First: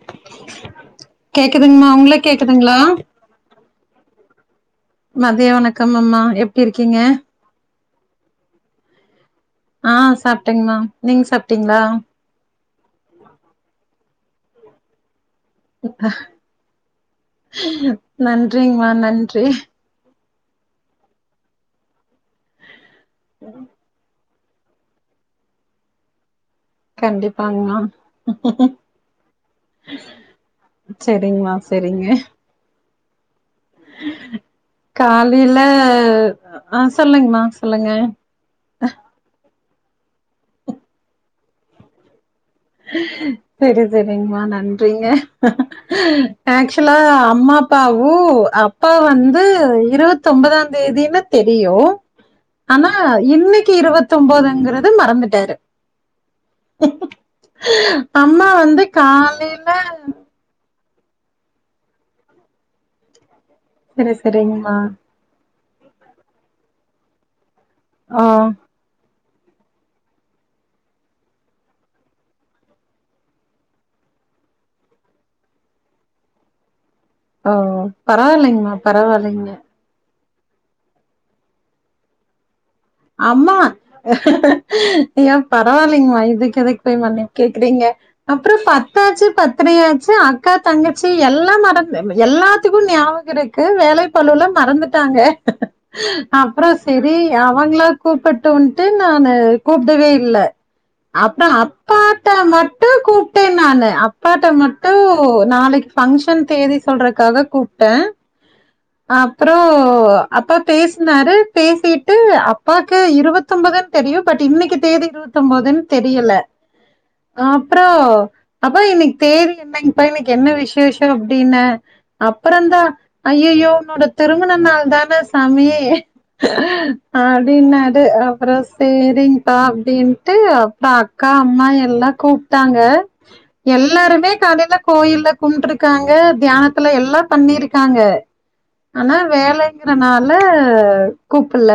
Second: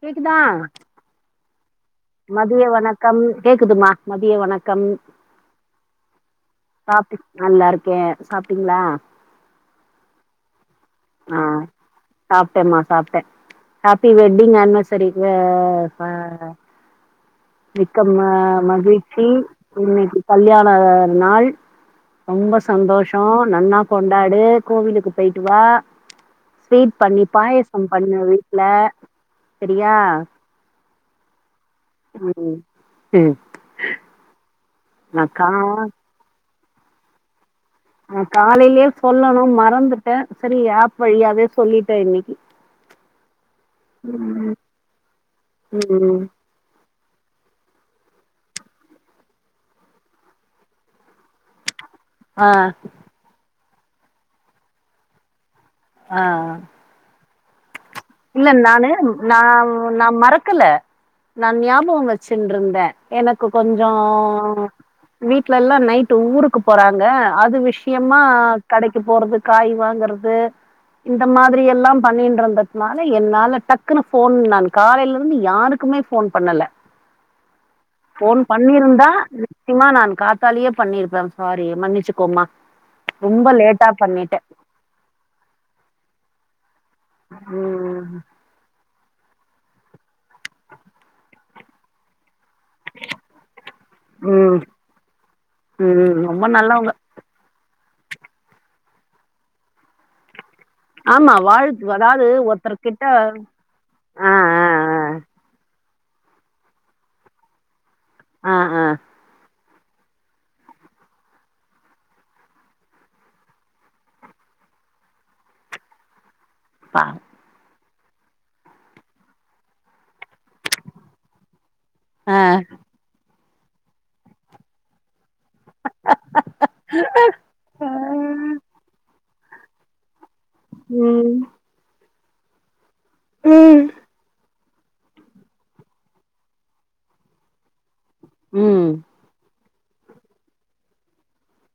கேக்குதா துங்மா உங்களுக் மதிய கேக்குதுங்ளா வணக்கம் கேக்குதுமா மதிய வணக் மதிய வணக்கம் அம்மா எப்டி இருக்கிங்க கே சாப்ட்டிங்ளா ஆஹ் சாப்ட்டேங் மேம் ஆஹ் சாப்ட்டேம்மா சாப்ட்டே ஹேப்பி வெட் டிங் ஆன்வெர்சரி வே ஃப விக்கம்மா நன்றிங்மா மகிழ்ச்சி நன்றி இன்னைக்கு கல்யாண நாள் ரொம்ப சந்தோஷம் நன்னா கொண்டா டாடு கோவிலுக்கு போயிட்டு வா ஸ்வீட் பண்ணி கண்டிப்பாங்மா பாயசம் பண்ணு வீட்டுல சரியா செரிங்கமா செரிங்க உம் காலையில ஆஹ் சொல்லுங்கமா ஆ காலையிலயே சொல்லணும் மறந்து ன் சரி ஆப் வழியாவே சொல்லிட்டேன் இன்னைக்கு சரி சரிங்கமா நன்றிங்க ம் ஆக்சுவலா அம்மா அப்பாவு அப்பா வந்து இருவத்த ஒன்பதாம் தேதினு தெரியும் ஆ ஆனா இன்னைக் கு இருபத்து ஒண்பதுங்கறத மறந்துட்டாரு ஆஹ் அம்மா இல்ல வந்து நானு நா காலையில நா மறக்கல நா ஞாபகம் வச்சுட்டு இருந்தேன் என க்கு கொஞ்சம் சரி சரிங்கம்மா வீ ட்லல்லாம் நைட்டு ஊருக்கு போறாங்க அது விஷ யமா ஆ கடைக்கு போறது காய் வாங்கறது இந்த மாதிரி எல்லாம் பண்ணிட்டு இருந்த அதனால என்னால டக்குன்னு ஃபோன் நா காலையில இருந்து யாருக்குமே ஃபோன் பண்ணல ஓ ஃபோன் பரவாயில்லைங்கம்மா பண்ணியிருந்தா பரவாயில்லைங்க நிச்சயமா நா கா லியே பண்ணிருப்பேன் சாரி மன்னிச்சுக்கோமா ரொம்ப அம்மா லேட்டா பண்ணிட்ட ஏன் பரவாயில்லைங்மா இதுக்கு [unintelligible] ய கேக்குறீங்க ம் அப்புறம் ப த்தாச்சு பத்திரையாச்சு அக்கா தங்கச்சி எல் லாம் நடக்கு எல்லா த்துக்கும் ஞாபகம் இருக்கு வேலை பழுவல ம் மறந்துட்டாங்க ம் ரொம்ப அப்புறம் நல்லவங்க செரி ஞாபக அவங்களா கூப்டுட்டு வந்ட்டு நானு கூப்டவே இல்லை ஆமா அப்பறம் வாழ்த்து அதாவது அப்பாட்ட மட்டு ஒருத்தர்கிட்ட கூப்ட்டேன் நானு ஆ அப்பாட்ட ஆ மட்டு நாளைக்கு பங்க்ஷன் தேதி சொல்றக்காக கூப்ட்டேன் ஆ ஆ ஆ அப்புறம் ஓ அப்பா பேசுனாரு பேசிட்டு அப்பாக்கு இருபத்தொன்பதுன்னு தெரியும் பட் இன்னைக்கு தேதி இருபத்தொன்பதுன்னு தெரியல பா அப்புறம் அப்பா இன்னக்கி தேதி என்னங்ப்பா இன்னைக்கி என்ன விசேஷம் அப்படின்ன ஆ அப்பறந்தான் அய் ஐயயோ உன்னோட திருமண நாள் தான சமைய அப்டின்னாரு அப்புறம் சேரிங் தாப்டி டுஅப்புறம் அக்கா ம் அம்மா எல்லாம் கூப்ட்டாங்க எல்லாருமே காலையில கோயில்ல கும்ட்டுருக்காங்க தியானத்துல எல்லாம் பண்ணிருக்காங்க ம் ஆனா வேல இருக்கறனால கூப்பல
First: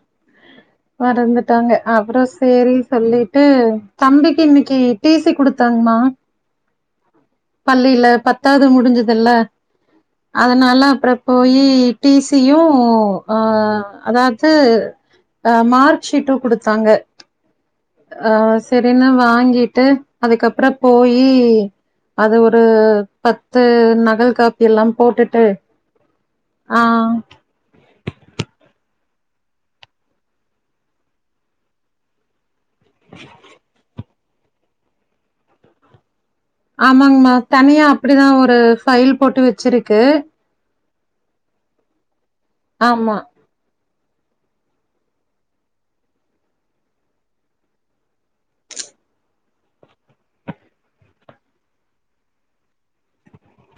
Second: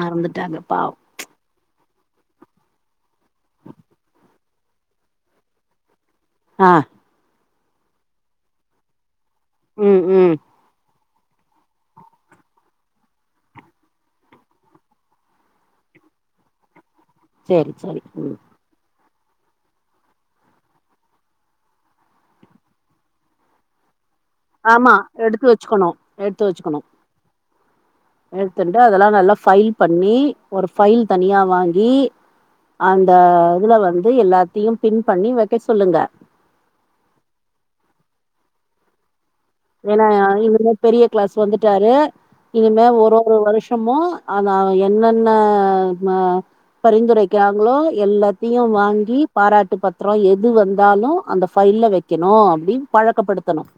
மறந்துட்டாங்க பாவம் மறந்துட்டாங்க அப்றம் செரி சொல்லிட்டு தம்பிக்கு இன்னிக்கு டிசி குடுத்தாங்மா அ பள்ளில பத்தாது முடிஞ்சுதுல்ல ம் ம் அதனால அப்றம் போய் டிசியும ஆ அதாது மார்க்ஷீட்டும் கொடுத்தாங்க சரி சரி ம் ஆஹ் செரின வாங்கிட்டு அதுக்கப்ற போயி அது ஒரு பத்து நகல் காபி ஆமா எல்லாம் போட்டுட்டு எடுத்து வச்சுக்கணும் எடுத்து வச்சுக்கணு ஆ எடுத்துன்டு அதெல்லா நல்லா ஃபைல் பண்ணி ஒரு ஃபைல் தனியா வாங்கி அந்த இதுல வந் எல்லாத்தையும் பின் பண்ணி வெக்க சொல்லுங்க ஆமாங்மா தனியா அப்டிதான் ஒரு ஃபைல் போட்டு வச்சிருக்கு ஏன்னா இனிமே பெரிய கிளாஸ் வந்துட்டாரு இனிமே ஆமா ஒரு ஒரு வருஷமும் அதா என்னென்ன ம.. பரிந்துரைக்கிறாங்களோ எல்லாத்தியும் வாங்கி பாராட்டு பத்ரம் எது வந்தாலும் அந்த ஃபைல்ல வைக்கணும் அப்டி பழக்கப்படுத்தணும்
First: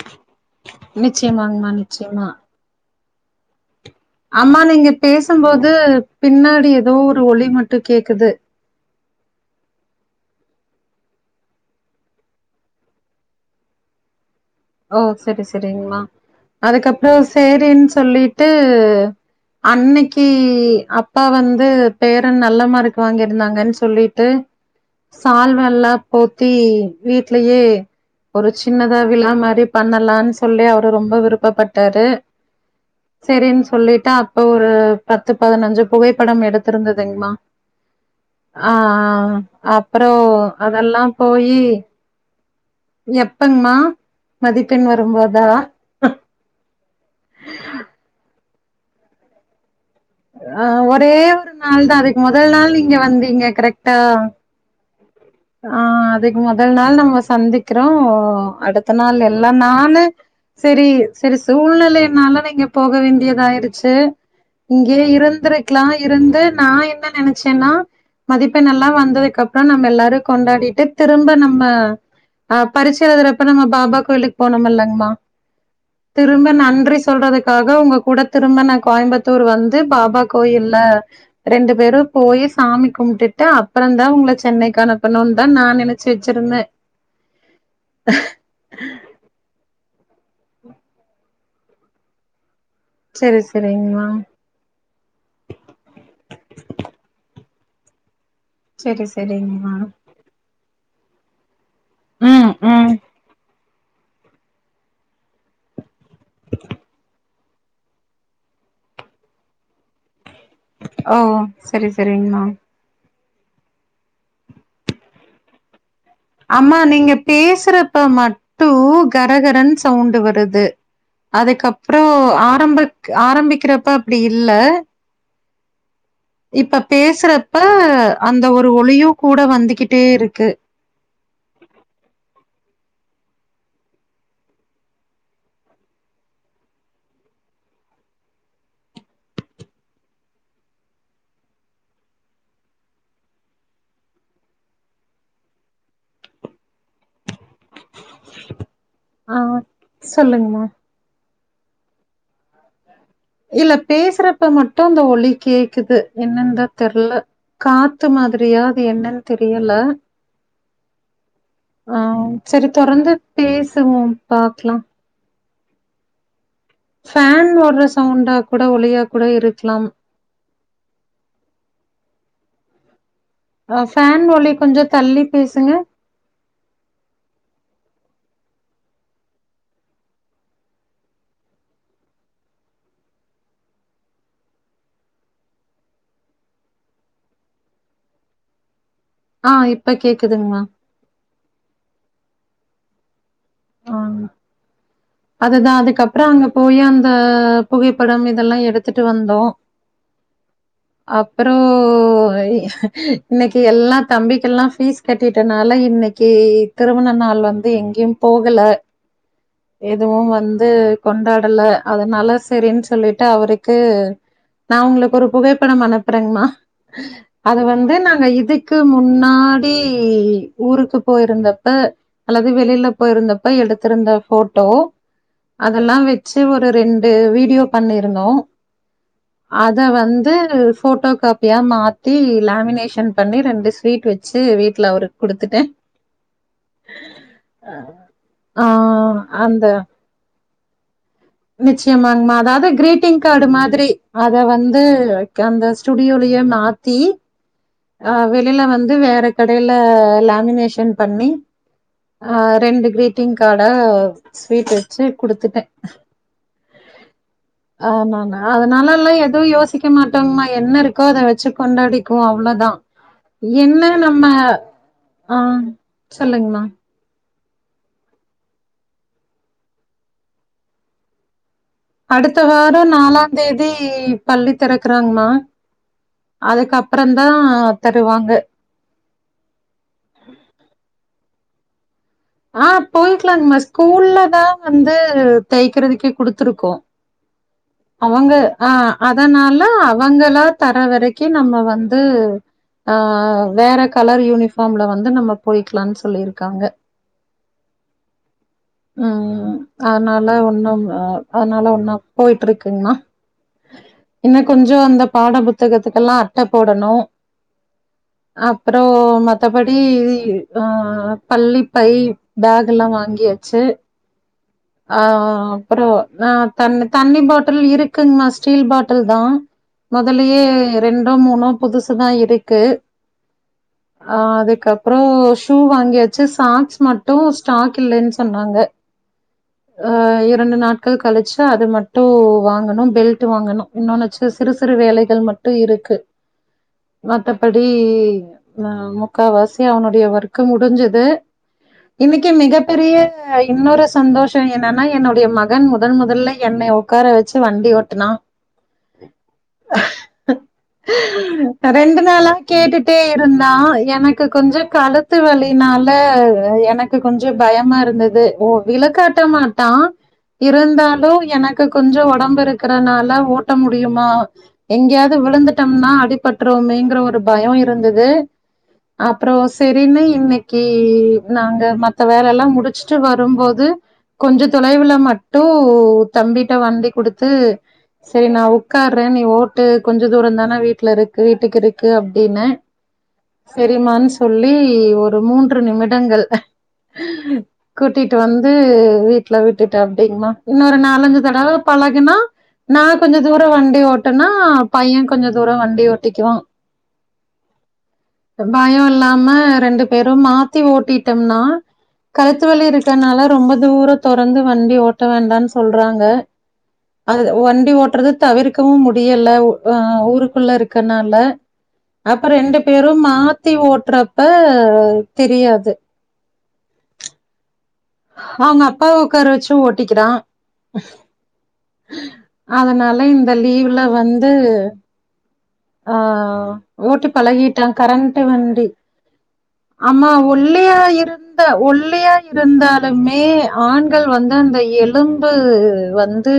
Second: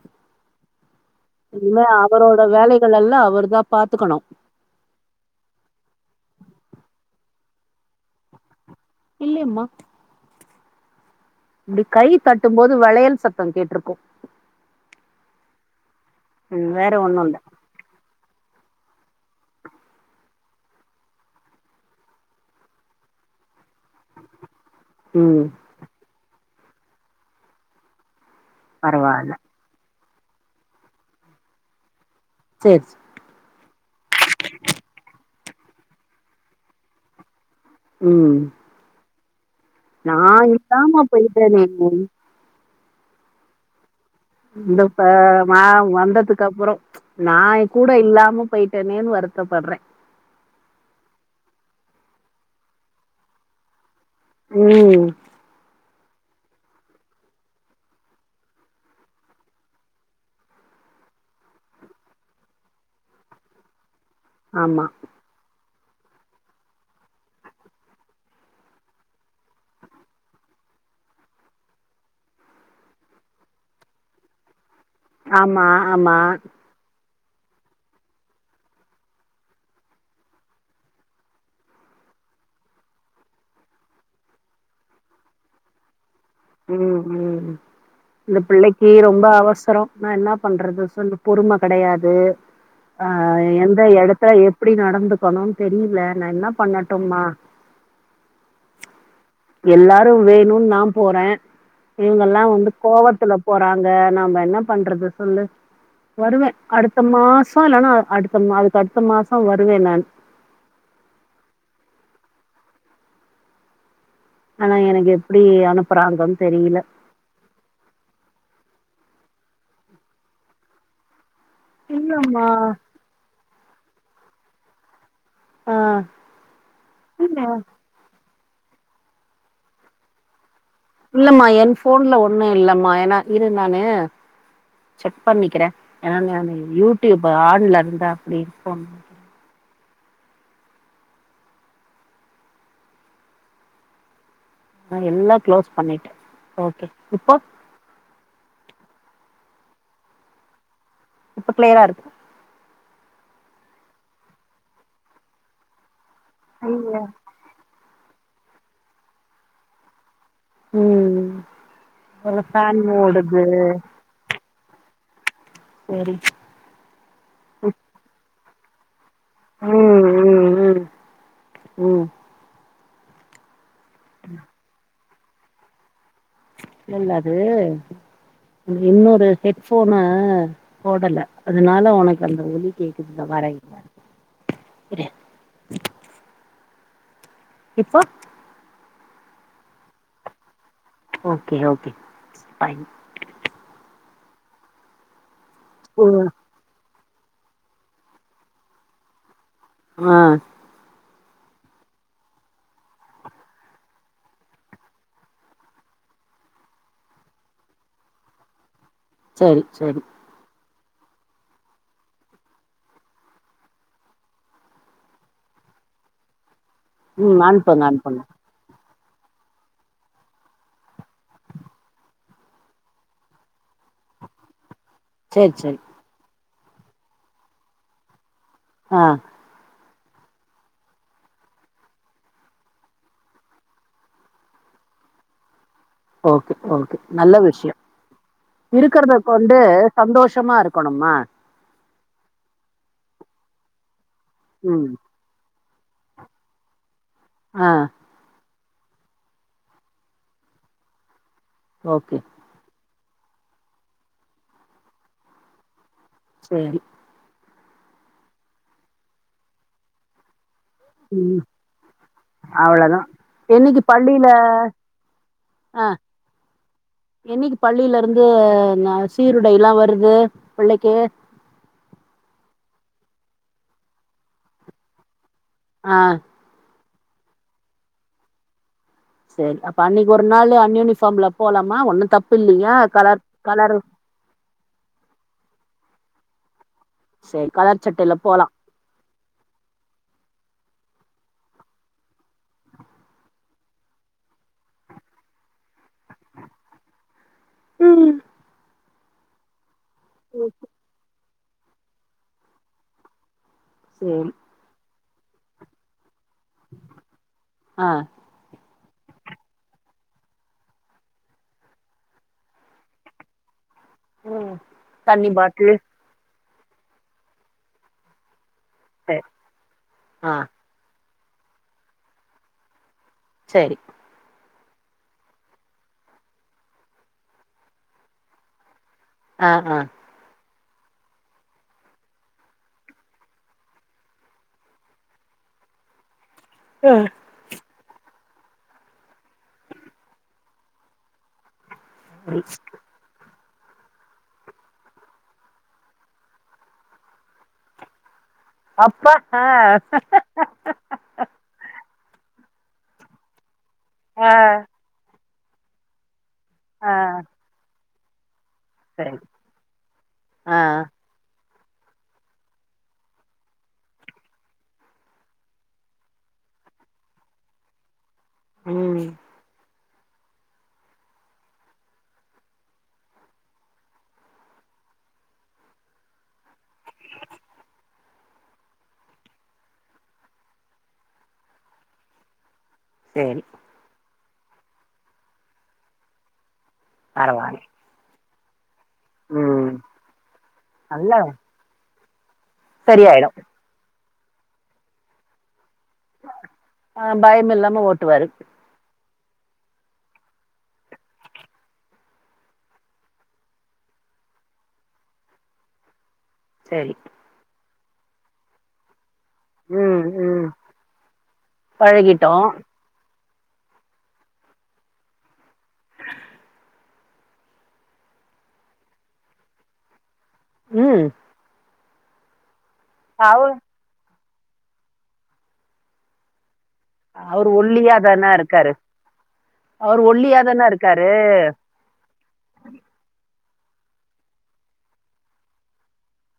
நிச்சயமாங்மா இனிமே நிச்சயமா. அவரோட வேலைக் எல்லாம் அவர் தான் அம்மா நீங்க பேசும்போது பின்னாடி ஏதோ ஒரு ஒலி மட்டும் கேக்குது இல்லேயம்மா இப்டி கை தட்டும் போது வளையல் சத்தம் கேட்ருக்கும் ஓ செரி செரிங்கமா ம் வேற ஒண்ணு அதுக்கப்றம் இல்ல சேரின் சொல்லிட்டு [unintelligible] அன்னக்கி அப்பா வந்து பேர நல்ல மார்க் வாங்கிருந்தாங்கன்னு சொ சொல்லிட்டு ம் சால்வல்லாம் போட் தி வீட்லயே ஒரு சின்னதா பரவால்ல விழாம பண்ணலான்னு சொல்லி அவரு ரொம்ப விருப்பப்பட்டாரு செரி செரி அப்டினு சொல்லிட்டா அப்ப ஒரு பத்து பதினஞ்சு புகைப்படம் எடுத்திருந்ததுங்கமா ம் ஆ ஆ ஆ நா அப்புறம் இல்லாம அதெல்லாம் போயி போயிட்டேனே எப்பங்மா இந்த மதிப்பெண் வரும்போதா மா வந்ததுக்கு அப்புறம் நான் கூட இல்லாம போயிட்டு ன்னு வருத்தப்படுறேன் ஆ ஒரே ஒரு நாள் தான் அதுக்கு முதல் நாள் நீங்க வந்தீங்க கரெக்ட டா ம் ஆ அதுக்கு முதல் நாள் நம்ம சந்திக்கிறோம் அடுத்த நாள் எல்ல நானு சரி சரி சூழ்நிலைனால நீங்க போக வேண்டியதாயிருச்சு ஆமா. இங்கே இருந்துருக் [unintelligible] இருந்து நான் என்ன நினைச்சேன்னா மதிப்பெண்ல்லாம் வந்ததுக்குப்புறம் நம்ம எல்லாரும் கொண்டாடிட்டு திரும்ப நம்ம ஆ பறிச்சுிருதுறப்ப நம்ம பாபா கோயிலுக்கு போனோம்ல்லங் மா ஆமா, ஆமா. திரும்ப நன்றி சொல் சொல்றதுக்காக உங்க கூட திரும்ப நான் கோயம்புத் தூர் வந்து பாபா கோயில்ல ரெண்டு பேரும் போய் சாமி கும்பிட்டுட்டு அப்புறம தான் உங்கள சென்னைக்கு அனுப்பணும்னு தான் நான் நினைச்ச ம் ம் இந்த பிள்ளைக்கு ரொம்ப அவசரம் நான் என்ன பண்றது சொல்லு பொறும கெடையாது ஆ செரி எந்த செரிங்மா எடத்துல எப்படி நடந்துக்கணும்னு தெரியல நான் என்ன பண்ணட்டோமா செரி செரிங்மா எல்லாரும் வேணும் நாம் போறேன் இவங்கல்லா ம் வந்து ம் கோவத்துல போற றாங்க நாம்ப என்ன பண்றது சொல்லு வருவே அடுத்த மாசோ இல்லன்னா அடுத்த அதுக்கு அடுத்த மாசோ வருவே நான் ஓ சரி சரிங்ம்மா ஆனா எனக்கு எப்டி அனு அம்மா நீங்க பேசுறப்ப மட் டு கரகரன் சவுண்டு வருது அதுக்கப்புறோ இல்லம்மா. ஆரம்ப ஆரம்பி க்கிறப்ப அப்படி இல்ல ஆ இப்ப இல்ல. பேசுறப்ப அந்த ஒரு ஒலியு கூட வந்துகிட்டே இருக்கு இல்லம்மா என் ஃபோன்ல ஒண்ணு இல்லம் மா ஏனா இரு நானு செக் பண்ணிக்கிறே ஏனா நானு யூடியூப் ஆன்ல இருந்தா அப்படி ஃபோன் [unintelligible] ஆஹ எல்லா க்ளோஸ் பண்ணிட்டே ஓகே இப்போ ஆஹ் சொல்லுங்கமா இப்ப கிளியரா இருக்கா இல்ல பேசுறப்ப மட்டு இந்த ஒலி கேக்குது என்னந்த ஐய்ய தெர்ல கா த்து மாதிரியா அது என்னன் தெரியில ம் ஆஹ ஒரு சேரி ஃபேன் தொடர்ந்து ஓடுது பேசுவோம்ப்பா க்லா சேரி ஃபேன் ஓட்ற சவுண்டாக் கூட ஒலியாக் கூட இருக்குலாம் உம் ஃபேன் ஒலிக் கொஞ்சத் தள்ளி பேசுங்க இல்லது இன்னொரு ஹெட்ஃபோனு போடல்ல அதுனால உனக்கு அந்த ஒலி கேக்குது இத வர இருங்க இரு இப்போ ஆஹா இப்ப கேக்குதுங்ம்மா ஓக்கே ஓக்கே ஸ்பயின் ஆ அதுதா அதுக்கப்புற ம் அங்கு போய்யாம் அ புகைப்படம் இதெல்லா எடுத்துட்டு வந்தோ ஆஹ் அப்புறோ இன்னைக்கு எல்லா தம்பிக்க எல்லா ஃபீஸ் கட்டிட்டனால இன்னைக்கு திருமண நாள் வந்து எங்கியும் போகல சேரி சேரி எதுவு வந் து கொண்டாடல அதனால செரின் சொல்லிட்டு அவுருக்கு நா உங்குளுக் ஒரு புகைப்படம் அனுப்புறங்மா ம் அத அனுப்புங்க வந்து அனுப்புங்க நாங்க இதுக் கு முன்னாடி ஊருக்கு போயிருந்தப்ப அல்லது வெளியில போயிருந்தப்ப எடுத்திருந்த ஃபோட்டோ சேரி சேரி அதல்லா வெச்சு ட்டு ஒரு ரெண்டு வீடியோ பண்ணிருந்தோ அ த வந்து ஃபோட்டோ காப்பியா மாத்தி லேமினேஷன் பண்ணி ரெண்டு ஸ்வீட் வெச்சு வீட்ல அவுருக் குடுத்துட்டே ஓக்கே ஓக்கே நல்ல விஷ்யோ ஆ இருக்கறத கொண்டு அந்த சந்தோஷமா இருக்கணும்மா ச்சியமாங்ம்மா அதாவது கிரீட்டிங் காடு மாதிரி அத வந்து ம் கேந்த ஸ் சுடியோலியே மாத்தி அ ளில வந்து வேற கடையில லேமினேஷன் பண்ணி ஓகே ஆஹ் ரெண்டு கிரீ ட்டிங் காடா ஸ்வீட் வெச்சு குடுத்துட்டே சேரி ஆ நானா நல்லால்னா எதுவு யோசிக்க மாட்டங்ம்மா என்ன இருக்கோ அதை ம் வெச்சு கொண்டாடிக்குவோ அவ்ள தா அவ்ளதா என்னைக்கு என்ன பள்ளியில நம்ம ஆஹ் சொல்லுங்மா என்னிக்கு பள்ளில இருந்து ந சீருடை எல்லா வருது பிள்ளைக்கு அடுத்த வாரோ நாலாந் தேதி பள்ளி தெறக்கறாங்மா ஆ அதுக்கப் ப்பறந்தா தருவாங்க சரி அப்ப அன்னிக்கு ஒரு நாளு அன்யூனிஃபாம்லப் போலாமா ஒன்னு தப் ஆஹ் போய்க்கலாங்ம்மா ஸ்கூல்ல தா வந்து தெய்க்கிறதுக் கி குடுத்துருக்கோ சரி கலர் சட்டையில அவங்க போலா அ அதனால அவங்களா தர வரைக்கு நம்ம வந்து ஆஹ் வேற கலர் யூனிஃபாம்ல வந்து நம்ம போயிக்லான் சொல்லிருக்காங்க உம் ம் அதனால ஒன்னும் அ அதனால ஒன்னாப் போயிட்ருக்குங்மா சரி இன்ன கொஞ்சு அந்த பாட புத்தகத்துக்கெல்லா ட்ட போடணு ஆ ப்றோ மற்றபடி ஆ பள்ளி பை பேக் எல்லா வாங்கியாச்சு ம் ஆ ஆ தண்ணி பாட்டிலு அப்பறோ நா தண்ண தண்ணி பாட்டுல் இருக்குங் மாஸ் சீல் பாட்டுல் தா சரி ஆ மொதலயே ரெண் மூணோ புதுசு தா இருக்கு சரி ஆ அதே கப்றோ ஷூ வாங்யாச்சு சாக் ஸ் மட்டு ஸ்டாக் இல்லேன் சொன்னாங்க ஆ ஆ அ இரண்டு நாட் கு கலச்ச அது மட்டு வாங்கணு பெல்ட் வாங்கணு இன்னொனச்சு சிறு சிறு வேலைகள் மட்டு இருக்கு ம். வத்தபடி வ முக்கா வாசி அவனுடிய ஒர்க்கு முடிஞ்சிது இன்னிக்கி மிகப் பெரிய இன்னொரு சந்தோஷ என்னன்னா என்னுடிய மகன் முதன் முதல்ல என்னய ஒக்கார வச்சு வண்டி ஓட்டுனா அப்பா அ னேலா கேட்டுட்டே இருந்தா எனக்கு ஆ கொஞ்ச கலு த்து வலினால ஆ எனக்கு கொஞ்சு பயமாருந்தத் து மோ சரி இலக்காட்ட மாட்டா ஆ இருந்தாலு எனக் கொஞ்சோ ஒடம்பு இருக்குறனால ஓட்ட முடியுமா எங்யாது விழுந்துட்டம்னா அடிபட்றோமேங்ற ஒரு பயொ இருந்துது ம் அப்றோ சேர் இன்னு இன்னைக்கு நாங்க மத்த வேலை எல்லா முடிச்சுட்டு வரும்போது கொஞ்ச தொலைவுல மட்டு தம்பிட்ட வண்டி குடுத்து சரி நா உட்கார்ற நீ ஓட்டு கொஞ்ச தூரந்தான வீட்ல இருக்கு வீட்டுக்கு இருக்கு அப்டினு சேரி சரிம்மான் சொல்லி ஒரு மூன்று நிமிட ங்கள் பரவால்ல கூட்டி ட்டு வந்து வீட்ல ம் விட்டுட்டாப்டிங்மா இன்னொரு நல்லா நாலஞ்சு தடவ பழக் கினா நா கொஞ்ச சரியாயிடு தூரோ வண்டி ஓட் ட்டனா பைய கொஞ்ச தூரோ வ ஆஹ் பயமில்லாம ஓட்டுவாரு ல்லாம ரெண்டு பேரு மாத் டி ஓட்டிட்டம்னா கழுத்துவலி இருக்கறனால ரொம்ப தூரோ தொடர்ந்து வண்டி ஓட்ட வேண்டானு சொல்றாங்க சேரி அது வண்டி ஓ ட்றது தவிர்க்கவு மு டியல உ அ ம் ம் ஊருக்குள்ள இருக்கனால அப்றோ பழகிட்டோ ரெண்டு பேரு மா த்தி ஓட்றப்ப தெரியாது அவங்க அப்பாவ உக்கார வெச்சு ஓட்டிக்கிறா உம் ஹ அதனால இந்த லீவ்ல வந் து ம்ஹ் ஓட்டி அவரு பழகிட்டோ ஒல்லியா கரண்ட்டு தான வண்டி இருக்காரு அவரு ஆமா தான ஒல்லியா இருக்காரு இருந்தே ஒல்லியா இருந்தா தி ஆண்கள் வந்து அந்த எலும்பு வந்து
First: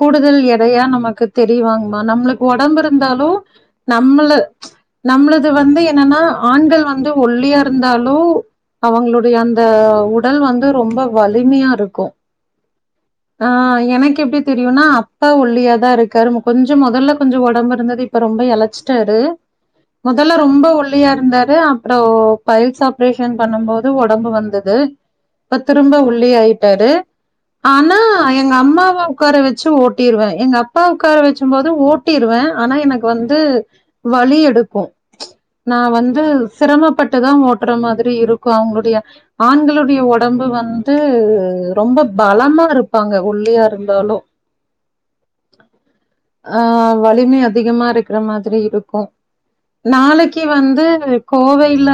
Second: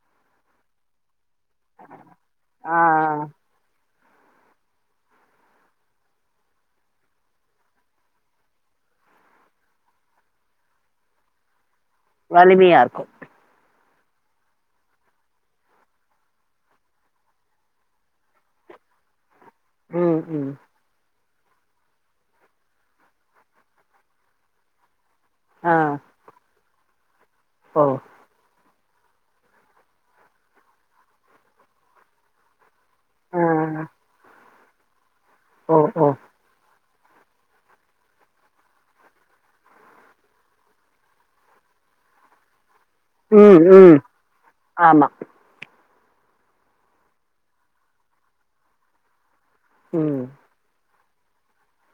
கூடுதல் எடையா நமக்கு தெரிவாங்மா நம்ளுக்கு ஆ ஒடம்பு இருந்தாலு நம்மள நம்மளது வந்து என்னன்னா ஆண்கள் வந்து ஒல்லியா இருந்தாலு அவங்களுடைய அந்த உடல் வந்து ரொம்ப வலிமையா இருக் வலிமையார் ஆஹ் எனக் எப்டி தெரியுன்னா அப்பா ஒல்லியாதா இருக்காரு [unintelligible] கொஞ்ச மொதல்ல கொஞ்சோ ஒடம்பு இருந்துது இப்ப ரொம்ப எழச்ட்டாரு ம் மொதல்ல ம் ரொம்ப ஒல்லியா இர்ந்தாரு அப்பறோ பைல்ஸ் ஆப்ரேஷன் பண்ணும் போது ஒடம்பு வந்துது இப்ப ஆ திரும்ப ஒல்லி ஆய் ட்டாரு ஓ எங்கம்மாவ உக்கார வெச்சு ஓட்டிருவே எங்கப்பாவ உக்கார வெச்சும்போது ஓட்டிருவே ஆனா எனக் கு வந்து ஆ வலி எடுத் கு ஓ நா ஓ வந்து சிரமப் பட்டு தா ஓட்ற மாதிரி இருக்கு அவங்களுடைய ஆண்களுடைய ஒடம்பு வந்து ரொம்ப பலமா இரு உம் உம் ஆமா ஆஹ் வலிமை அதிகமா இருக்குற மாதிரி இருக்கு ம் நாளைக்கு வந்து கோவையில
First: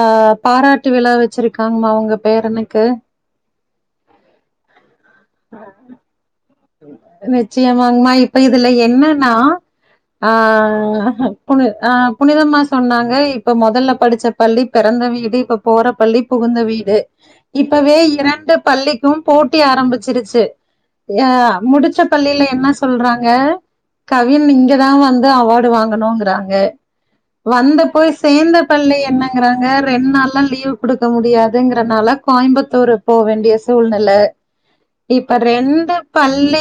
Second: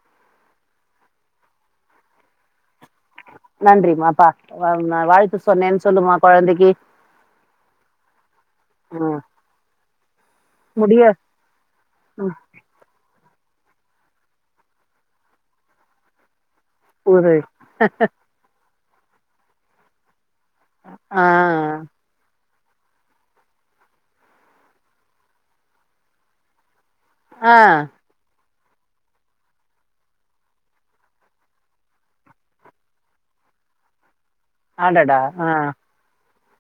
அஹ் பாராட்டு விழா வச்சிருக்காங்மா உங்க பேரனுக்கு நன்றிமா பா நா வாழ்த்து சொன்னேன் சொல்லுமா கொழந்தைக் ஏ ச்சியமாங்மாய் இப்ப இதுல என்னன்னா முடிய ஆஹ் புனி ஆஹ் ம், புனிதம்மா சொன்னாங்க இப்ப முதல்ல படிச்ச பள்ளி பிறந்த வீடு இப்ப போற பள்ளி புகுந்த வீ இது ஒரு இப்பவே இரண்டு பள்ளிக் இப்பவும் போட்டி ஆரம்பிச்சிருச்சு ஆ எ முடிச்ச பள்ளியில என்ன சொல்றாங்க கவின் இங்கதா வந்து அவார்டு வாங்கணுங்குறாங்க ஆ வந்த போய் சேந்த பள்ளி என்னங்கறாங்க ரெண்டு நாள் ல்லா லீவ் குடுக்க முடியாதுங்கறனால கோயம்புத்தூர் போவேண்டிய சூழ்நில அடடா இப்ப ஆ ரெண்டு பல்லே